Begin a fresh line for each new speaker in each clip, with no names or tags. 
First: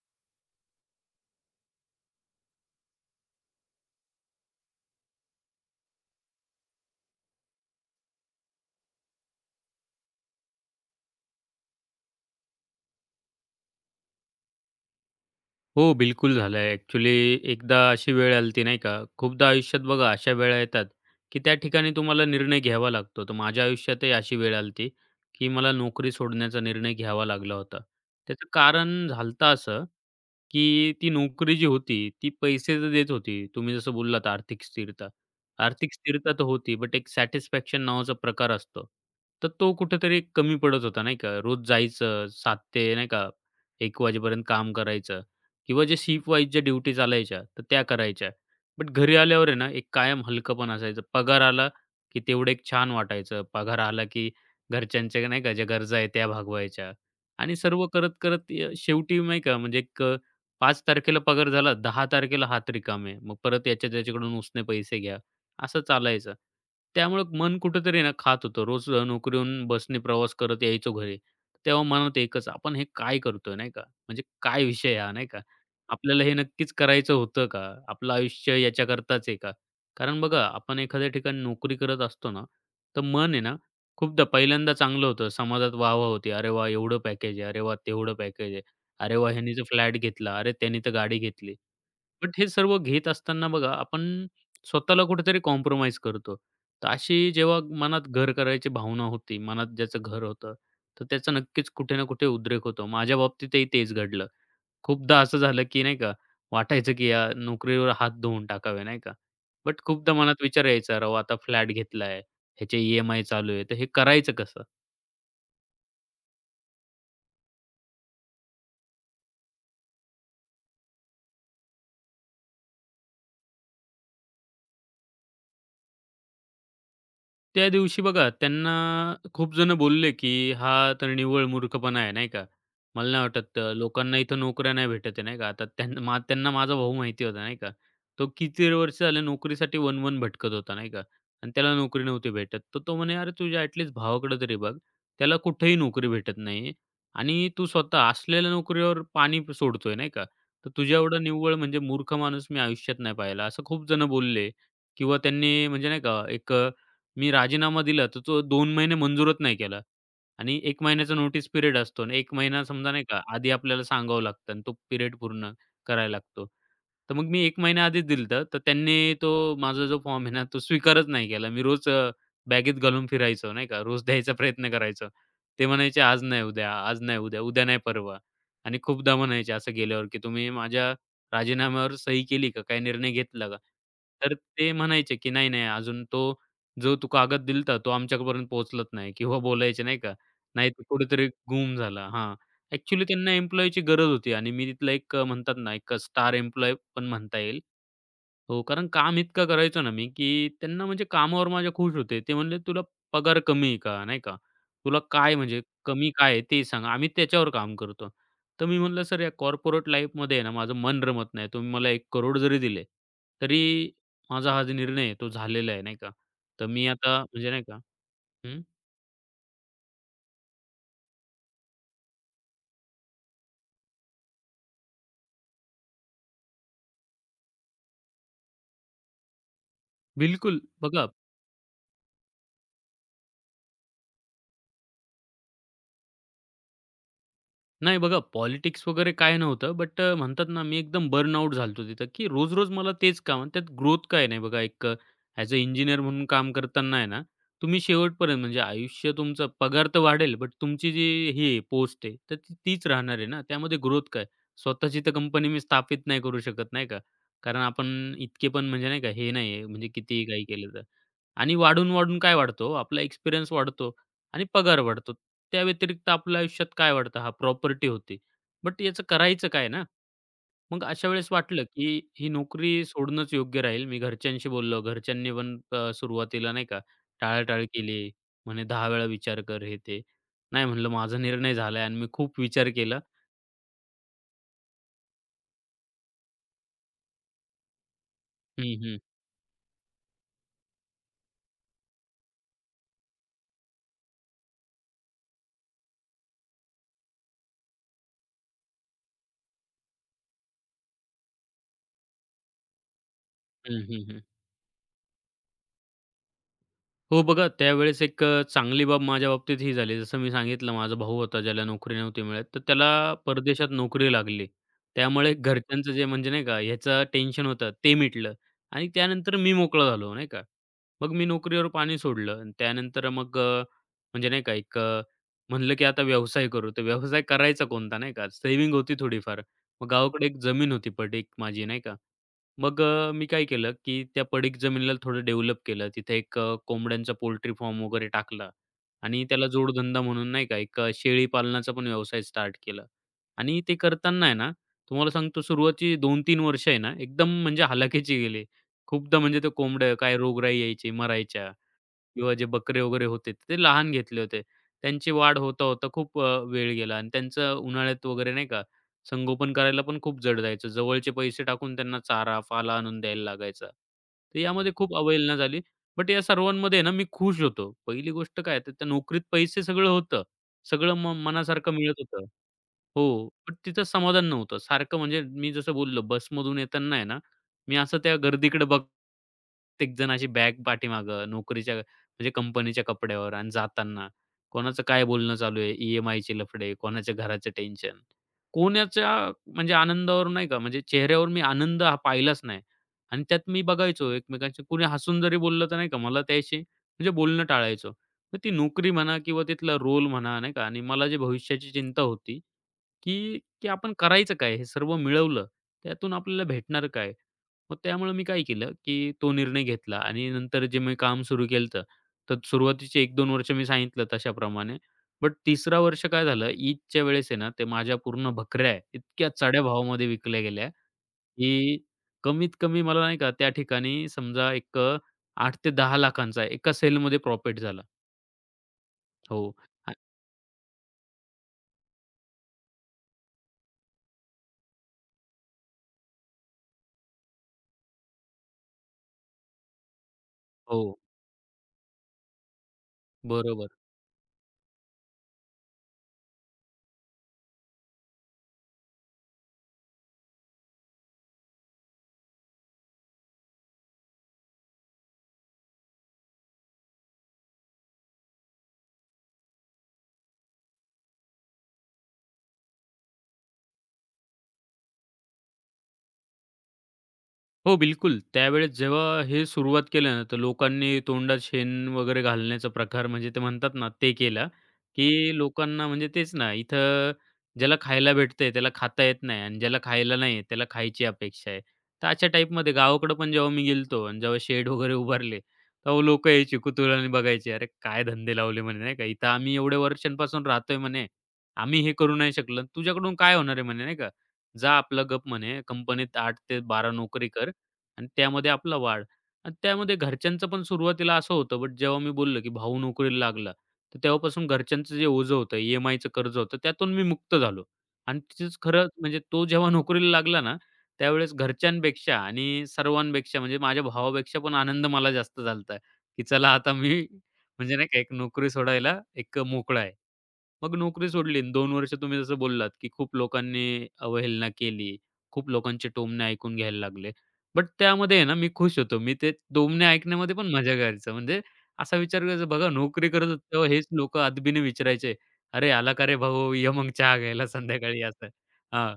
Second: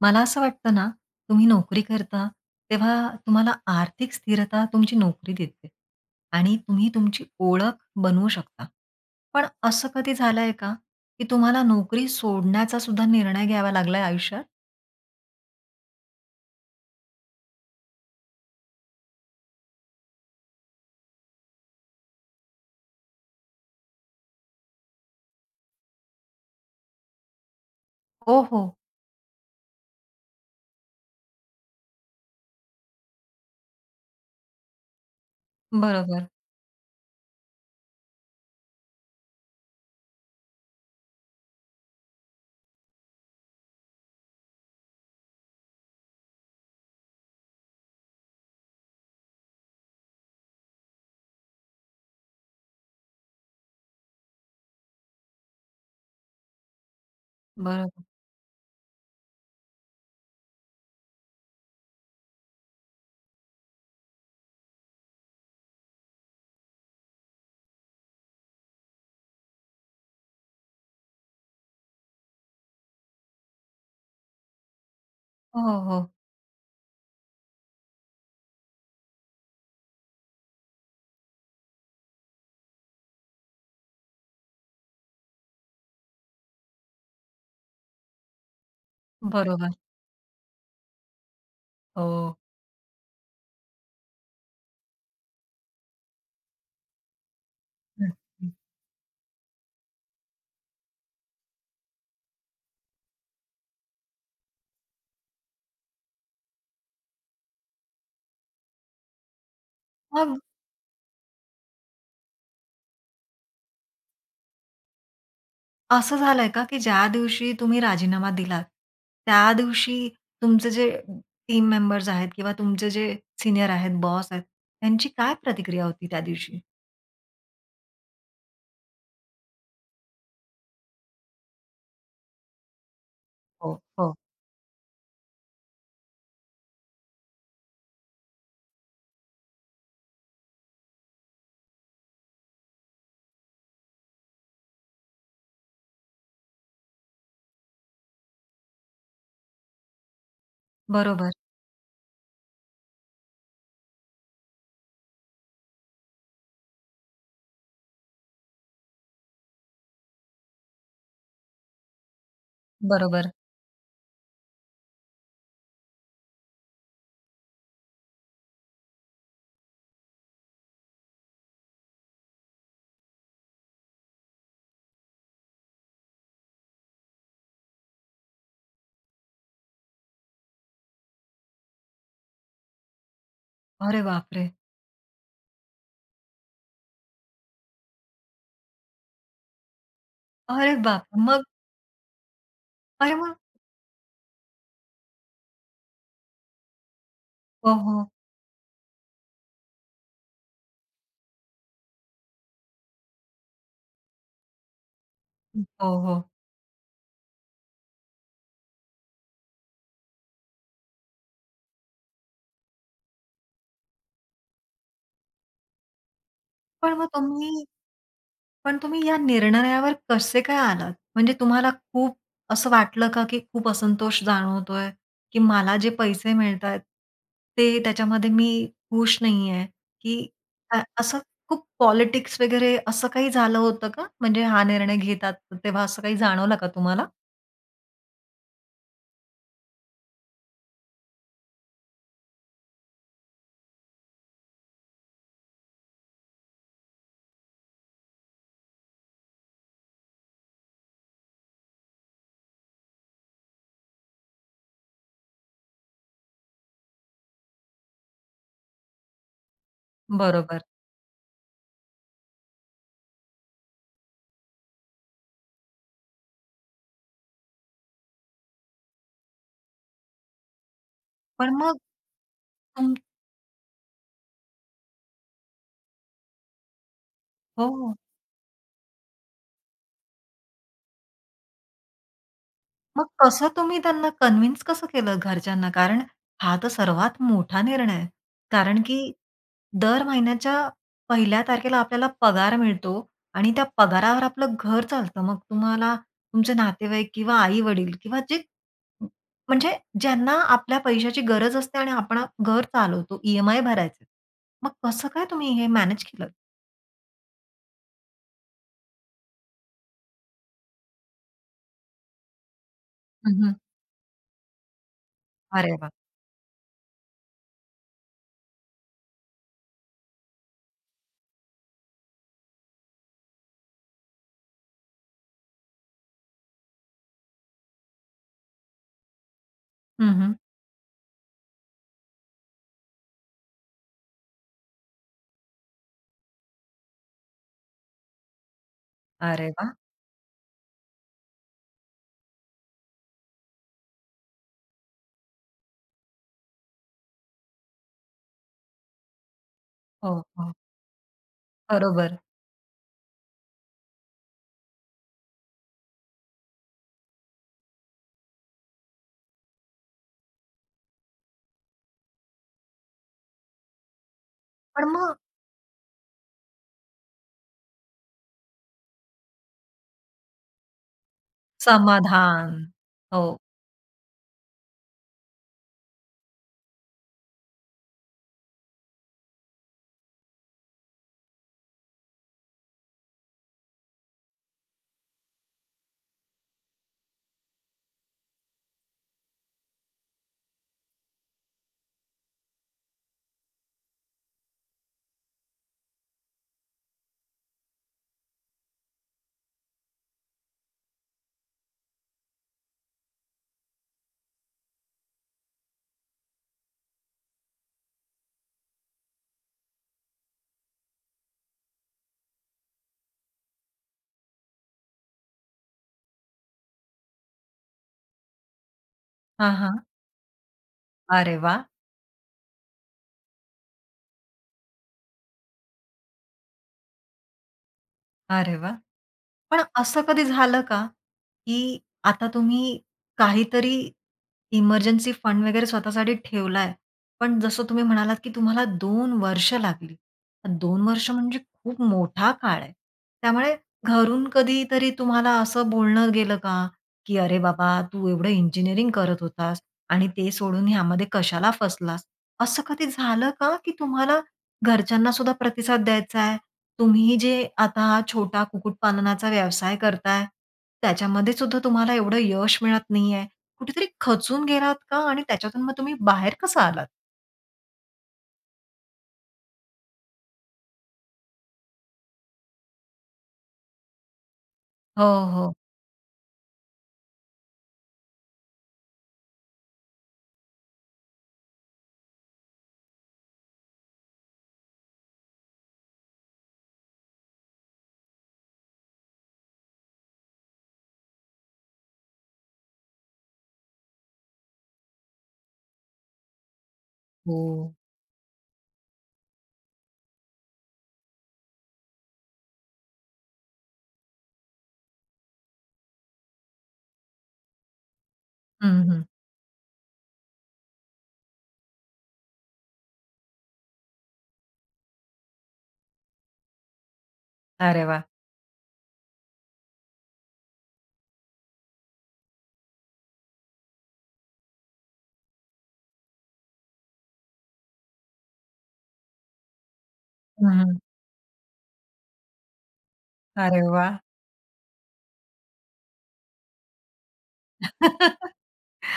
मला असं वाटतं ना, तुम्ही नोकरी करता, तेव्हा तुम्हाला आर्थिक स्थिरता तुमची नोकरी देते आणि तुम्ही तुमची ओळख बनवू शकता. पण असं कधी झालंय का, की तुम्हाला नोकरी सोडण्याचा सुद्धा निर्णय घ्यावा लागलाय आयुष्यात?
हो, बिलकुल झालंय. ॲक्चुअली एकदा अशी वेळ आली होती नाही का, खूपदा आयुष्यात बघा अशा वेळा येतात, की त्या ठिकाणी तुम्हाला निर्णय घ्यावा लागतो. तर माझ्या आयुष्यातही अशी वेळ आली की मला नोकरी सोडण्याचा निर्णय घ्यावा लागला होता.
हो,
त्याचं
हो.
कारण झालं होतं असं, की ती नोकरी जी होती, ती पैसे तर देत होती. तुम्ही जसं बोललात आर्थिक स्थिरता. आर्थिक
बरोबर,
स्थिरता तर होती, बट एक सॅटिस्फॅक्शन नावाचा प्रकार असतो. तर तो कुठेतरी कमी पडत होता नाही का. रोज जायचं 7 ते नाही का 1 वाजेपर्यंत काम करायचं. किंवा जे शिफ्ट वाईज ज्या ड्युटी चालायच्या, तर त्या करायच्या. बट घरी आल्यावर आहे ना, एक कायम हलकंपण असायचं. पगार आला, की तेवढं एक छान वाटायचं. पगार आला, की घरच्यांच्या नाही का ज्या गरजा आहेत त्या भागवायच्या आणि सर्व
बरोबर.
करत, करत शेवटी नाही का म्हणजे 5 तारखेला पगार झाला, 10 तारखेला हात रिकामे. मग परत याच्या त्याच्याकडून उसने पैसे घ्या, असं चालायचं. त्यामुळं मन कुठेतरी ना खात होतं. रोज नोकरीहून बसने प्रवास करत यायचो घरी. तेव्हा मनात एकच, आपण हे काय करतोय नाही का? म्हणजे काय विषय हा नाही का?
हो, हो.
आपल्याला हे नक्कीच करायचं होतं का? आपलं आयुष्य याच्याकरताच आहे का? कारण बघा, आपण एखाद्या ठिकाणी नोकरी करत असतो ना, तर मन आहे ना, खूपदा पहिल्यांदा चांगलं होतं. समाजात वाह होती. "अरे वा एवढं पॅकेज आहे. अरे वाह! तेवढं पॅकेज आहे. अरे वाह! ह्यानी तर
बरोबर.
फ्लॅट घेतला. अरे त्यानी तर गाडी घेतली." बट
हो.
हे सर्व घेत असताना बघा, आपण स्वतःला कुठेतरी कॉम्प्रोमाईज करतो. तर अशी जेव्हा मनात
हं,
घर करायची भावना होती, मनात ज्याचं घर होतं, तर त्याचा नक्कीच कुठे ना कुठे उद्रेक होतो. माझ्या बाबतीतही तेच घडलं. खूपदा असं झालं, की नाही का वाटायचं, की या नोकरीवर हात धुवून टाकावे, नाही का? बट खूपदा
मग
मनात विचार यायचा, "राव, आता फ्लॅट घेतलाय, ह्याचे ई-एम-आय चालू आहे, तर हे करायचं कसं?"
असं झालंय का, की ज्या दिवशी तुम्ही राजीनामा दिलात, त्या दिवशी तुमचे जे टीम मेंबर्स आहेत किंवा तुमचे जे सीनियर आहेत, बॉस आहेत, त्यांची काय प्रतिक्रिया होती त्या दिवशी?
त्या दिवशी बघा त्यांना खूप जण बोलले, की "हा तर निव्वळ मूर्खपणा आहे." नाही का. मला नाही वाटत
हो, हो.
लोकांना इथं नोकऱ्या नाही भेटत आहे नाही का. आता त्यांना माझा भाऊ माहिती होता नाही का. तो किती वर्ष झाले नोकरीसाठी वन-वन भटकत होता नाही का आणि त्याला नोकरी नव्हती भेटत. तर तो म्हणे, "अरे तुझ्या ॲटलीस्ट भावाकडे तरी बघ. त्याला कुठेही नोकरी भेटत नाही आणि तू स्वतः असलेल्या नोकरीवर पाणी सोडतोय नाही का. तर तुझ्या एवढा
बरोबर.
निव्वळ म्हणजे मूर्ख माणूस मी आयुष्यात नाही पाहिला." असं खूप जण बोलले किंवा त्यांनी म्हणजे नाही का एक मी राजीनामा दिला, तर तो दोन महिने मंजूरच नाही केला आणि 1 महिन्याचा नोटीस पिरियड असतो आणि एक महिना समजा नाही का,
बरोबर.
आधी आपल्याला सांगावं लागतं आणि तो पिरियड पूर्ण करायला लागतो. तर मग मी एक महिना आधीच दिलं तर त्यांनी तो माझा जो फॉर्म आहे ना, तो स्वीकारच नाही केला. मी रोज बॅगेत घालून फिरायचो नाही का, रोज द्यायचा प्रयत्न करायचो. ते म्हणायचे, "आज नाही उद्या, आज नाही उद्या, उद्या नाही परवा." आणि खूपदा म्हणायचे असं गेल्यावर, की "तुम्ही माझ्या राजीनाम्यावर सही केली का? काही निर्णय घेतला का?"
अरे
तर
बापरे!
ते म्हणायचे, की "नाही, नाही, अजून तो जो तू कागद दिलता तो आमच्यापर्यंत पोहोचलत नाही किंवा बोलायचे नाही का, नाही
अरे
तर
बापरे!
कुठेतरी
मग
गुम झाला. हां, ॲक्चुअली
अरे
त्यांना
मग
एम्प्लॉयीची गरज होती आणि मी तिथला म्हणतात ना, एक स्टार एम्प्लॉयी पण म्हणता येईल.
हो, हो.
हो, कारण काम इतकं करायचो ना मी, की त्यांना म्हणजे कामावर माझ्या खुश होते. ते म्हणले, "तुला पगार कमी आहे का? नाही का? तुला काय म्हणजे
हो,
कमी
हो.
काय आहे ते सांग. आम्ही त्याच्यावर काम करतो." तर मी म्हटलं, "सर, या कॉर्पोरेट लाईफमध्ये ना माझं मन रमत नाही. तुम्ही मला 1 करोड जरी दिले, तरी माझा हा जो निर्णय आहे तो झालेला आहे." नाही का? तर मी
पण मग
आता म्हणजे नाही
तुम्ही
का हं,
पण तुम्ही या निर्णयावर कसे काय आलात? म्हणजे तुम्हाला खूप असं वाटलं का, की खूप असंतोष जाणवतोय, की मला जे पैसे मिळतायत, ते त्याच्यामध्ये मी खुश नाहीये, की
बिलकुल. बघा
असं खूप पॉलिटिक्स वगैरे असं काही झालं होतं का? म्हणजे हा निर्णय घेतात तेव्हा असं काही जाणवलं का तुम्हाला?
नाही बघा, पॉलिटिक्स वगैरे काय नव्हतं. बट म्हणतात ना, मी एकदम बर्नआउट झालो होतो तिथं, की रोज-रोज मला तेच काम आणि त्यात ग्रोथ काय नाही बघा. ॲज अ इंजिनिअर म्हणून काम करताना आहे ना, तुम्ही शेवटपर्यंत म्हणजे आयुष्य तुमचं पगार तर वाढेल, बट तुमची जी ही पोस्ट आहे, तर ती तीच राहणार आहे ना. त्यामध्ये ग्रोथ काय? स्वतःची तर कंपनी मी स्थापित नाही करू शकत, नाही का. कारण आपण इतके पण म्हणजे नाही का, हे नाही आहे, म्हणजे कितीही काही
बरोबर.
केलं तर. आणि वाढून-वाढून काय वाढतो हो? आपला एक्सपिरियन्स वाढतो आणि पगार वाढतो. त्या व्यतिरिक्त आपल्या आयुष्यात काय वाढतं? हां, प्रॉपर्टी होती बट याचं करायचं काय ना? मग अशा वेळेस
पण
वाटलं,
मग
की ही नोकरी
तुम
सोडणंच योग्य राहील. मी घरच्यांशी बोललो. घरच्यांनी पण सुरुवातीला नाही का टाळाटाळ
हो.
केली. म्हणे, "10 वेळा विचार कर." हे ते. नाही म्हणलं, "माझा निर्णय झालाय आणि मी खूप विचार केला."
मग कसं तुम्ही त्यांना कन्व्हिन्स कसं केलं घरच्यांना? कारण हा तर सर्वात मोठा निर्णय आहे.
हं,
कारण की
हं.
दर महिन्याच्या 1ल्या तारखेला आपल्याला पगार मिळतो आणि त्या पगारावर आपलं घर चालतं. मग तुम्हाला तुमचे नातेवाईक किंवा आई-वडील किंवा जे म्हणजे ज्यांना आपल्या पैशाची गरज असते आणि आपण घर चालवतो, ई
हं,
भरायचे.
हं, हं.
मग कसं काय तुम्ही हे मॅनेज केलं?
हो बघा, त्यावेळेस चांगली बाब माझ्या बाबतीत ही झाली. जसं मी सांगितलं माझा भाऊ होता ज्याला नोकरी नव्हती मिळत, तर त्याला
हं,
परदेशात नोकरी लागली. त्यामुळे
अरे वाह!
घरच्यांचं जे म्हणजे नाही का ह्याचं टेन्शन होतं ते मिटलं आणि त्यानंतर मी मोकळा झालो नाही का. मग मी नोकरीवर पाणी सोडलं आणि त्यानंतर म्हणजे नाही का म्हणलं की आता व्यवसाय करू. तर व्यवसाय करायचा कोणता नाही का सेव्हिंग होती थोडीफार. मग गावाकडे
हं,
एक जमीन होती पडीक माझी नाही का. मी काय केलं, की त्या पडीक जमिनीला थोडं डेव्हलप केलं. तिथे कोंबड्यांचा पोल्ट्री फार्म वगैरे टाकला आणि त्याला
अरे वाह!
जोडधंदा म्हणून नाही का शेळी पालनाचा पण व्यवसाय स्टार्ट केला आणि ते करताना आहे ना, तुम्हाला सांगतो सुरुवातीची 2-3 वर्ष आहे ना, एकदम म्हणजे हलाखीची गेली. खूपदा म्हणजे ते कोंबड्या
हो,
काय
हो.
रोगराई यायची, मरायच्या.
बरोबर.
किंवा जे बकरे वगैरे होते, ते लहान घेतले होते. त्यांची वाढ होता-होता खूप वेळ गेला आणि त्यांचं उन्हाळ्यात वगैरे नाही का, संगोपन करायला पण खूप जड जायचं. जवळचे पैसे टाकून त्यांना चारा, पाला आणून द्यायला लागायचा. तर यामध्ये
पण
खूप
मग
अवहेलना झाली. बट या सर्वांमध्ये ना मी खुश होतो. पहिली गोष्ट काय, तर त्या नोकरीत पैसे सगळं होतं. सगळं मनासारखं मिळत होतं.
समाधान.
हो.
हो.
पण तिथं समाधान नव्हतं. सारखं म्हणजे मी जसं बोललो बसमधून येताना आहे ना, मी असं त्या गर्दीकडे बघ प्रत्येक जण अशी बॅग पाठीमागं, नोकरीच्या म्हणजे कंपनीच्या कपड्यावर आणि जाताना. कोणाचं काय बोलणं चालू आहे, ई-एम-आयचे लफडे, कोणाच्या घराचं टेन्शन. कोणाच्या म्हणजे आनंदावर नाही का, म्हणजे चेहऱ्यावर मी आनंद हा पाहिलाच नाही. आणि त्यात मी बघायचो एकमेकांशी कुणी हसून जरी बोललं तर नाही का, मला त्याशी म्हणजे बोलणं टाळायचो. मग ती नोकरी म्हणा किंवा तिथला रोल म्हणा नाही का आणि मला जी भविष्याची चिंता होती की की आपण करायचं काय? हे सर्व मिळवलं, त्यातून आपल्याला भेटणार काय? मग त्यामुळे मी काय केलं, की तो निर्णय घेतला आणि नंतर जे मी काम सुरू केलं होतं, तर सुरुवातीचे एक दोन वर्ष मी सांगितलं तशाप्रमाणे. बट 3रा वर्ष काय झालं, ईदच्या वेळेस आहे ना, ते माझ्या पूर्ण बकऱ्या आहे, इतक्या
हां,
चढ्या
हां.
भावामध्ये विकल्या गेल्या,
अरे वाह!
की कमीत कमी मला नाही का त्या ठिकाणी समजा 8 ते 10 लाखांचा एका सेलमध्ये प्रॉफिट झाला.
अरे वाह!
हो.
पण
आ
असं कधी झालं का, की आता तुम्ही काहीतरी इमर्जन्सी फंड वगैरे स्वतःसाठी ठेवलाय. पण जसं तुम्ही म्हणालात, की तुम्हाला दोन वर्ष लागली.
हो.
2 वर्ष म्हणजे खूप मोठा काळ आहे. त्यामुळे
बरोबर.
घरून कधीतरी तुम्हाला असं बोलणं गेलं का, की "अरे बाबा, तू एवढं इंजिनिअरिंग करत होतास आणि ते सोडून ह्यामध्ये कशाला फसलास?" असं कधी झालं का, की तुम्हाला घरच्यांना सुद्धा प्रतिसाद द्यायचा आहे. तुम्ही जे आता हा छोटा कुक्कुटपालनाचा व्यवसाय करताय, त्याच्यामध्ये सुद्धा तुम्हाला एवढं यश मिळत नाहीये. कुठेतरी खचून गेलात का? आणि त्याच्यातून मग तुम्ही बाहेर कसं आलात?
हो, बिलकुल. त्यावेळेस जेव्हा हे सुरुवात केलं ना, तर लोकांनी तोंडात शेण वगैरे घालण्याचा प्रकार म्हणजे ते म्हणतात ना, ते केला,
हो,
की
हो,
लोकांना म्हणजे तेच ना, इथं ज्याला खायला भेटतंय त्याला खाता येत नाही आणि ज्याला खायला नाही येत त्याला खायची अपेक्षा आहे. तर अशा टाईपमध्ये गावाकडं पण जेव्हा मी गेलो आणि जेव्हा शेड वगैरे उभारले, तेव्हा लोकं यायची कुतूहलाने बघायची. "अरे, काय धंदे लावले?" म्हणे नाही का. "इथं आम्ही एवढ्या वर्षांपासून राहतोय" म्हणे. "आम्ही हे करू नाही शकलो. तुझ्याकडून काय होणार आहे?" म्हणे नाही का. "जा आपला गप" म्हणे, "कंपनीत 8 ते 12 नोकरी कर."
हो.
आणि त्यामध्ये आपला वाढ आणि त्यामध्ये घरच्यांचं पण सुरुवातीला असं होतं, बट जेव्हा मी बोललो, की भाऊ नोकरीला लागला, तर तेव्हापासून घरच्यांचं जे ओझं होतं, ई-एम-आयचं कर्ज होतं, त्यातून मी मुक्त झालो. आणि तिथेच
हं,
खरं
हं.
म्हणजे तो जेव्हा नोकरीला लागला ना, त्यावेळेस घरच्यांपेक्षा आणि सर्वांपेक्षा म्हणजे माझ्या भावापेक्षा पण आनंद मला जास्त झाला की चला आता मी म्हणजे
अरे
नाही का
वाह!
एक नोकरी सोडायला एक मोकळा आहे. मग नोकरी सोडली आणि 2 वर्ष तुम्ही जसं बोललात, की खूप लोकांनी अवहेलना केली. खूप लोकांचे टोमणे ऐकून घ्यायला लागले. बट त्यामध्ये आहे ना मी खुश होतो. मी ते टोमणे ऐकण्यामध्ये पण
हं,
मजा
हं.
करायचो. म्हणजे असा विचार करायचा बघा नोकरी करत होतो
अरे
तेव्हा हेच
वाह!
लोकं अदबीने विचारायचे, "अरे आला का रे भाऊ? ये मग चहा घ्यायला संध्याकाळी." असं. हां.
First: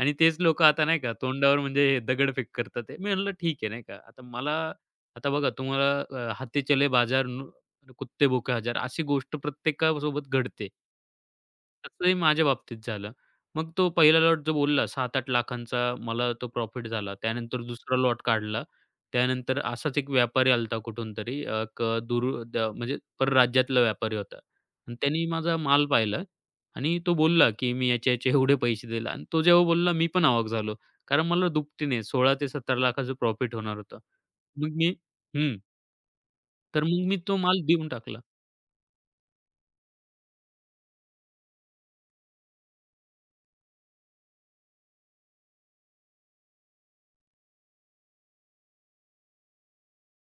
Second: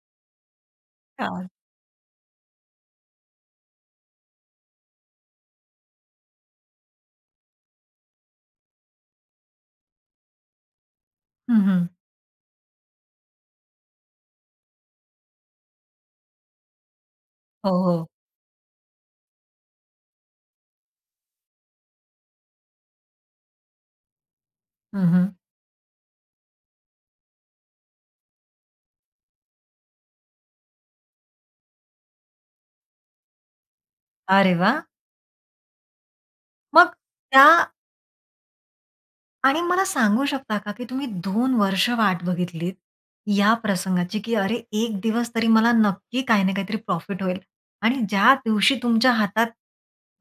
आणि तेच लोकं आता नाही का
छान.
तोंडावर म्हणजे दगडफेक करतात आहे. मी म्हटलं ठीक आहे नाही का. आता मला आता बघा तुम्हाला "हाथी चले बाजार, नु कुत्ते भुके हजार" अशी गोष्ट प्रत्येकासोबत घडते.
हं, हं.
तसंही माझ्या बाबतीत झालं. मग तो पहिला लॉट जो बोलला 7-8 लाखांचा मला तो प्रॉफिट झाला. त्यानंतर
हो,
दुसरा
हो.
लॉट काढला. त्यानंतर असाच एक व्यापारी आला होता कुठून तरी अ, क दूर म्हणजे परराज्यातला व्यापारी होता आणि
हं,
त्यांनी
हं.
माझा माल पाहिला आणि तो बोलला, की "मी याचे, याचे एवढे पैसे दिले" आणि तो जेव्हा बोलला मी पण अवाक झालो. कारण मला दुपटीने 16 ते 17 लाखाचं प्रॉफिट होणार होतं.
अरे
मग
वाह!
मी हं. तर
मग
मग मी तो
त्या
माल देऊन टाकला.
आणि मला सांगू शकता का, की तुम्ही दोन वर्ष वाट बघितलीत या प्रसंगाची, की अरे, एक दिवस तरी मला नक्की काही ना काहीतरी प्रॉफिट होईल आणि ज्या दिवशी तुमच्या हातात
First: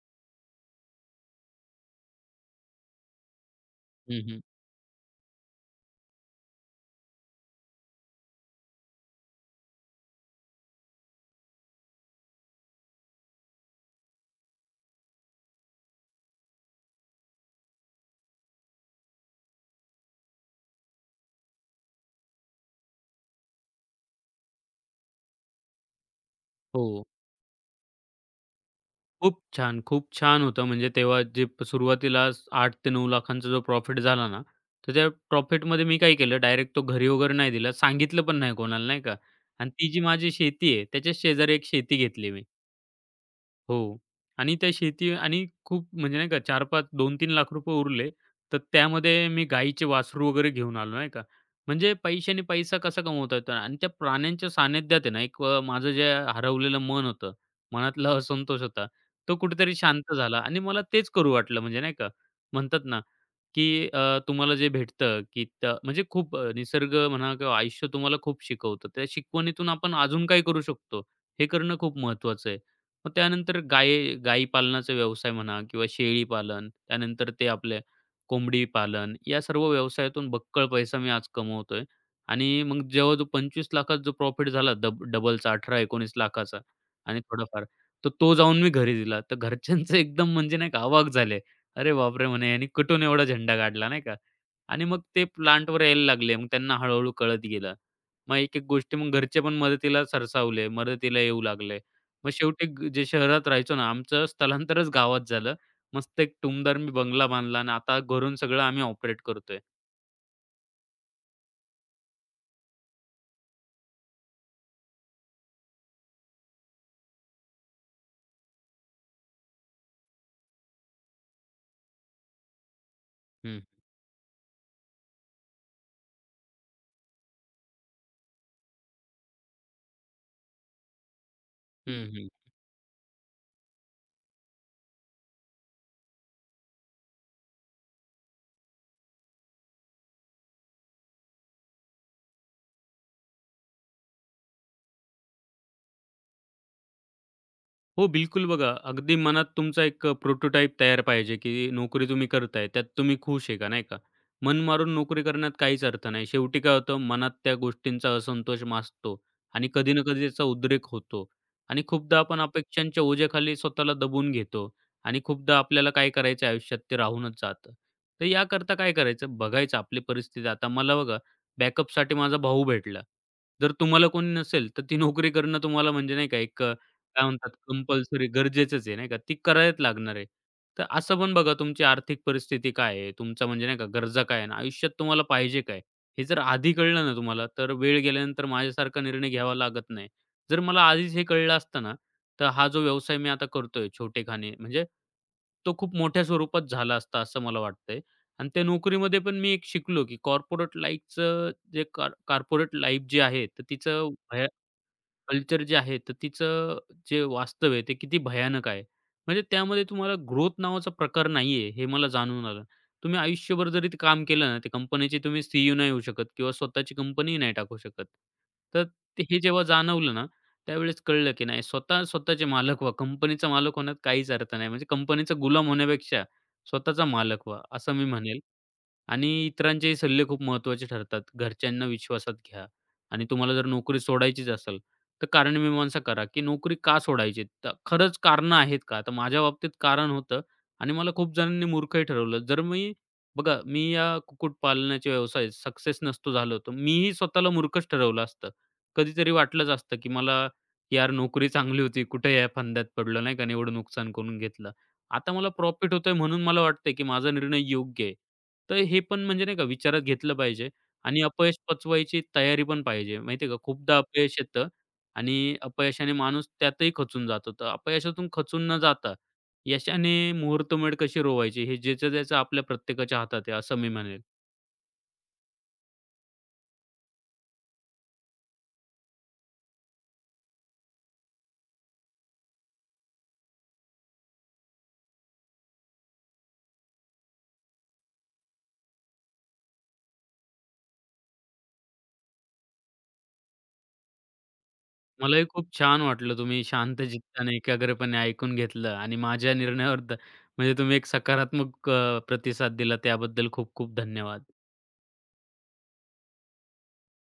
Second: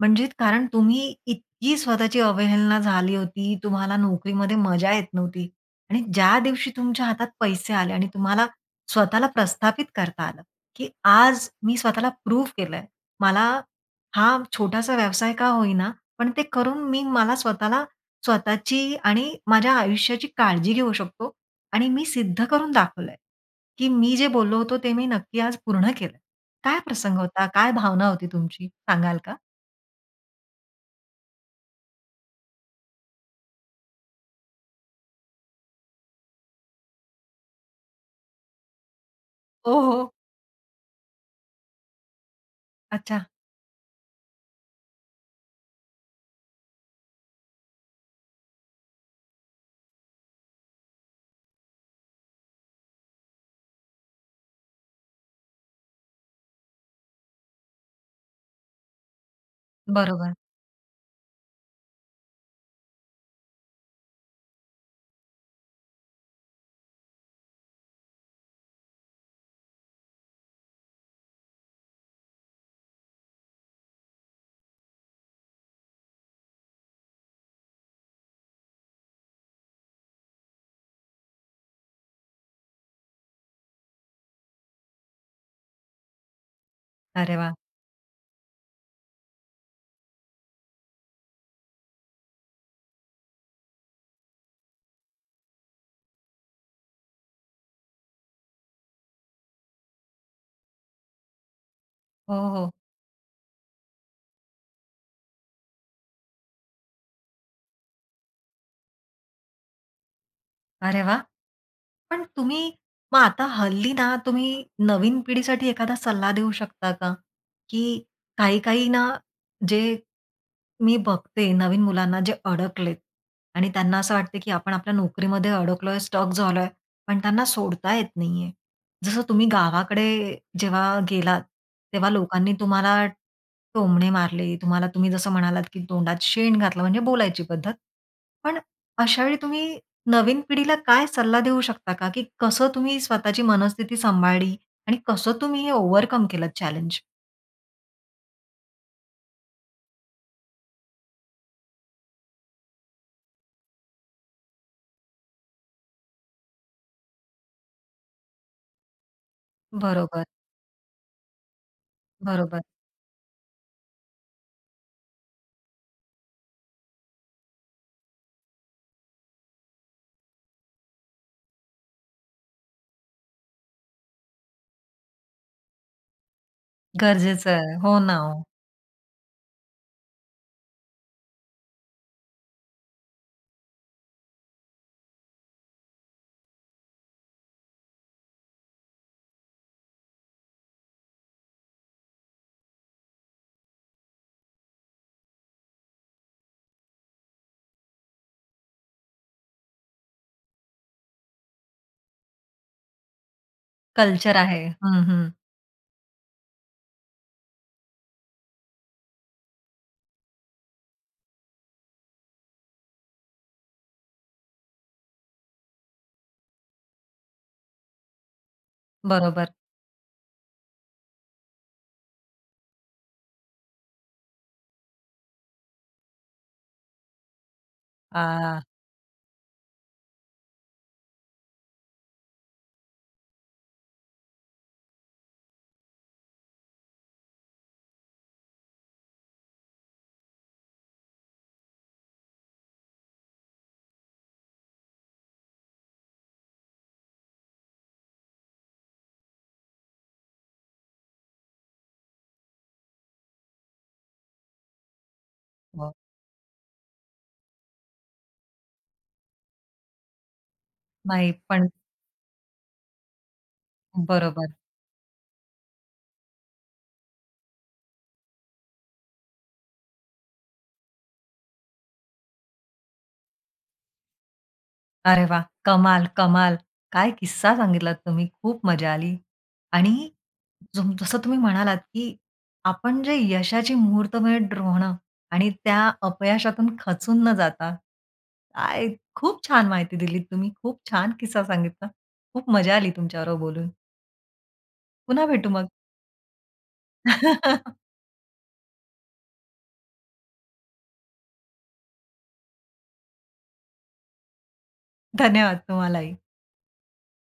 म्हणजे कारण तुम्ही इतकी स्वतःची अवहेलना झाली होती, तुम्हाला
हं, हं.
नोकरीमध्ये मजा येत नव्हती आणि ज्या दिवशी तुमच्या हातात पैसे आले आणि तुम्हाला स्वतःला प्रस्थापित करता आलं, की आज मी स्वतःला प्रूव्ह केलंय. मला हा छोटासा व्यवसाय का होईना, पण ते करून मी मला स्वतःला स्वतःची आणि माझ्या आयुष्याची काळजी घेऊ शकतो आणि मी सिद्ध करून दाखवलंय, की मी जे बोललो होतो ते मी नक्की आज पूर्ण केलं. काय
हो.
प्रसंग होता? काय भावना होती तुमची? सांगाल का?
खूप छान, खूप छान होतं. म्हणजे तेव्हा जे प सुरुवातीला 8 ते 9 लाखांचा जो प्रॉफिट झाला ना, तर त्या प्रॉफिटमध्ये मी काय केलं, डायरेक्ट तो घरी वगैरे नाही दिला. सांगितलं पण नाही कोणाला, नाही का. आणि
हो,
ती जी
हो.
माझी शेती आहे, त्याच्या शेजारी एक शेती घेतली मी.
अच्छा.
हो. आणि त्या शेती आणि खूप म्हणजे नाही का 4-5 ₹2-3 लाख रुपये उरले. तर त्यामध्ये मी गाईचे वासरू वगैरे घेऊन आलो नाही का. म्हणजे पैशाने पैसा कसा कमवता येतो आणि त्या प्राण्यांच्या सानिध्यात आहे ना एक माझं जे हरवलेलं मन होतं, मनातला असंतोष होता, तो कुठेतरी शांत
बरोबर.
झाला आणि मला तेच करू वाटलं म्हणजे नाही का. म्हणतात ना, की तुम्हाला जे भेटतं की म्हणजे खूप निसर्ग म्हणा किंवा आयुष्य तुम्हाला खूप शिकवतं. त्या शिकवणीतून आपण अजून काय करू शकतो, हे करणं खूप महत्त्वाचं आहे. मग त्यानंतर गायी पालनाचा व्यवसाय म्हणा किंवा शेळी पालन, त्यानंतर ते आपले कोंबडी पालन, या सर्व व्यवसायातून बक्कळ पैसा मी आज कमवतोय आणि मग जेव्हा जो 25,लाख जो प्रॉफिट झाला डबलचा 18,लाख-19,लाख आणि
अरे वाह!
थोडाफार, तर तो जाऊन मी घरी दिला. तर घरच्यांचं एकदम म्हणजे नाही का अवाक झाले. अरे बापरे! म्हणे ह्यानी कुठून एवढा झेंडा काढला, नाही का? आणि मग ते प्लांटवर यायला लागले. मग त्यांना हळू-हळू कळत गेलं. मग एक-एक गोष्टी मग घरचे पण मदतीला सरसावले, मदतीला येऊ लागले. मग
हो,
शेवटी
हो.
जे शहरात राहायचो ना, आमचं स्थलांतरच गावात झालं. मस्त एक टुमदार मी बंगला बांधला आणि आता घरून सगळं आम्ही ऑपरेट करतोय.
अरे वाह! पण तुम्ही मग आता हल्ली ना, तुम्ही नवीन पिढीसाठी एखादा सल्ला देऊ शकता का? की काही-काही ना, जे मी बघते नवीन मुलांना जे अडकलेत
हं,
आणि त्यांना असं वाटतं, की आपण आपल्या नोकरीमध्ये अडकलोय, स्टक झालोय, पण त्यांना सोडता येत नाहीये. जसं तुम्ही गावाकडे जेव्हा गेलात,
हं,
तेव्हा
हं.
लोकांनी तुम्हाला टोमणे मारले, तुम्हाला तुम्ही जसं म्हणालात, की तोंडात शेण घातलं म्हणजे बोलायची पद्धत. पण अशावेळी तुम्ही नवीन पिढीला काय सल्ला देऊ शकता का, की कसं तुम्ही स्वतःची मनस्थिती सांभाळली आणि कसं तुम्ही हे ओव्हरकम केलं चॅलेंज?
हो, बिलकुल बघा. अगदी मनात तुमचा एक प्रोटोटाइप तयार पाहिजे, की नोकरी तुम्ही करताय, त्यात तुम्ही खुश आहे का, नाही का? मन मारून नोकरी करण्यात काहीच अर्थ नाही. शेवटी काय होतं, मनात त्या गोष्टींचा असंतोष माजतो आणि कधी ना कधी
बरोबर,
त्याचा उद्रेक होतो. आणि खूपदा आपण
बरोबर.
अपेक्षांच्या ओझ्याखाली स्वतःला दबून घेतो आणि खूपदा आपल्याला काय करायचं आयुष्यात ते राहूनच जातं. तर याकरता काय करायचं, बघायचं आपली परिस्थिती. आता मला बघा, बॅकअपसाठी माझा भाऊ भेटला. जर तुम्हाला कोणी नसेल, तर ती नोकरी करणं तुम्हाला म्हणजे नाही का एक काय
गरजेचं
म्हणतात
आहे. हो ना
कंपल्सरी
हो.
गरजेचंच आहे नाही का, ती करायलाच लागणार आहे. तर असं पण बघा तुमची आर्थिक परिस्थिती काय आहे? तुमचा म्हणजे नाही का गरजा काय आहे आणि आयुष्यात तुम्हाला पाहिजे काय? हे जर आधी कळलं ना तुम्हाला, तर वेळ गेल्यानंतर माझ्यासारखा निर्णय घ्यावा लागत नाही. जर मला आधीच हे कळलं असतं ना, तर हा जो व्यवसाय मी आता करतोय छोटेखानी म्हणजे तो खूप मोठ्या स्वरूपात झाला असता असं मला वाटतंय. आणि त्या नोकरीमध्ये पण मी एक शिकलो, की कॉर्पोरेट लाईफ जी आहे, तर
कल्चर आहे. हं, हं.
कल्चर जे आहे, तर तिचं जे वास्तव आहे, ते किती भयानक आहे. म्हणजे त्यामध्ये तुम्हाला ग्रोथ नावाचा प्रकार नाहीये, हे मला जाणून आलं. तुम्ही आयुष्यभर जरी ते काम केलं ना, ते कंपनीचे तुम्ही सीईओ नाही होऊ शकत किंवा स्वतःची कंपनीही नाही टाकू शकत. तर ते हे
बरोबर.
जेव्हा जाणवलं ना, त्यावेळेस कळलं की नाही स्वतःचे मालक व्हा. कंपनीचा मालक होण्यात काहीच अर्थ नाही. म्हणजे कंपनीचा गुलाम होण्यापेक्षा स्वतःचा मालक व्हा, असं मी म्हणेल.
आ,
आणि इतरांचे सल्ले खूप महत्त्वाचे ठरतात. घरच्यांना विश्वासात घ्या आणि तुम्हाला जर नोकरी सोडायचीच असेल, तर कारणमीमांसा करा, की नोकरी का सोडायची? तर खरंच कारणं आहेत का? तर माझ्या बाबतीत कारण होतं आणि मला खूप जणांनी मूर्खही ठरवलं. जर मी बघा, मी या कुक्कुटपालनाच्या व्यवसायात सक्सेस नसतो झालो, तर मीही स्वतःला मूर्खच ठरवलं असतं. कधीतरी वाटलंच असतं, की मला यार नोकरी चांगली होती, कुठे या फंद्यात पडलो नाही का आणि एवढं नुकसान करून घेतलं. आता मला
हो.
प्रॉफिट होतंय म्हणून मला वाटतंय, की माझा निर्णय योग्य आहे. तर हे पण म्हणजे नाही का विचारात घेतलं पाहिजे आणि
नाही
अपयश
पण
पचवायची तयारी पण पाहिजे. माहिती आहे का, खूपदा अपयश
बरोबर.
येतं आणि अपयशाने माणूस त्यातही खचून जातो. तर अपयशातून खचून न जाता यशाने मुहूर्तमेढ कशी रोवायची हे ज्याचं-त्याचं आपल्या प्रत्येकाच्या हातात आहे, असं मी म्हणेल.
अरे वा, कमाल, कमाल. काय किस्सा सांगितलात तुम्ही. खूप मजा आली. आणि जसं तुम्ही म्हणालात, की आपण जे यशाची मुहूर्तमेढ रोवणं आणि त्या अपयशातून खचून न जाता, काय खूप छान माहिती दिलीत तुम्ही. खूप छान किस्सा सांगितला. खूप मजा आली तुमच्याबरोबर बोलून. पुन्हा
मलाही
भेटू मग.
खूप छान वाटलं तुम्ही शांत चित्ताने, एकाग्रपणे ऐकून घेतलं आणि माझ्या निर्णयावर म्हणजे तुम्ही एक सकारात्मक प्रतिसाद दिला त्याबद्दल खूप खूप धन्यवाद.
धन्यवाद तुम्हालाही.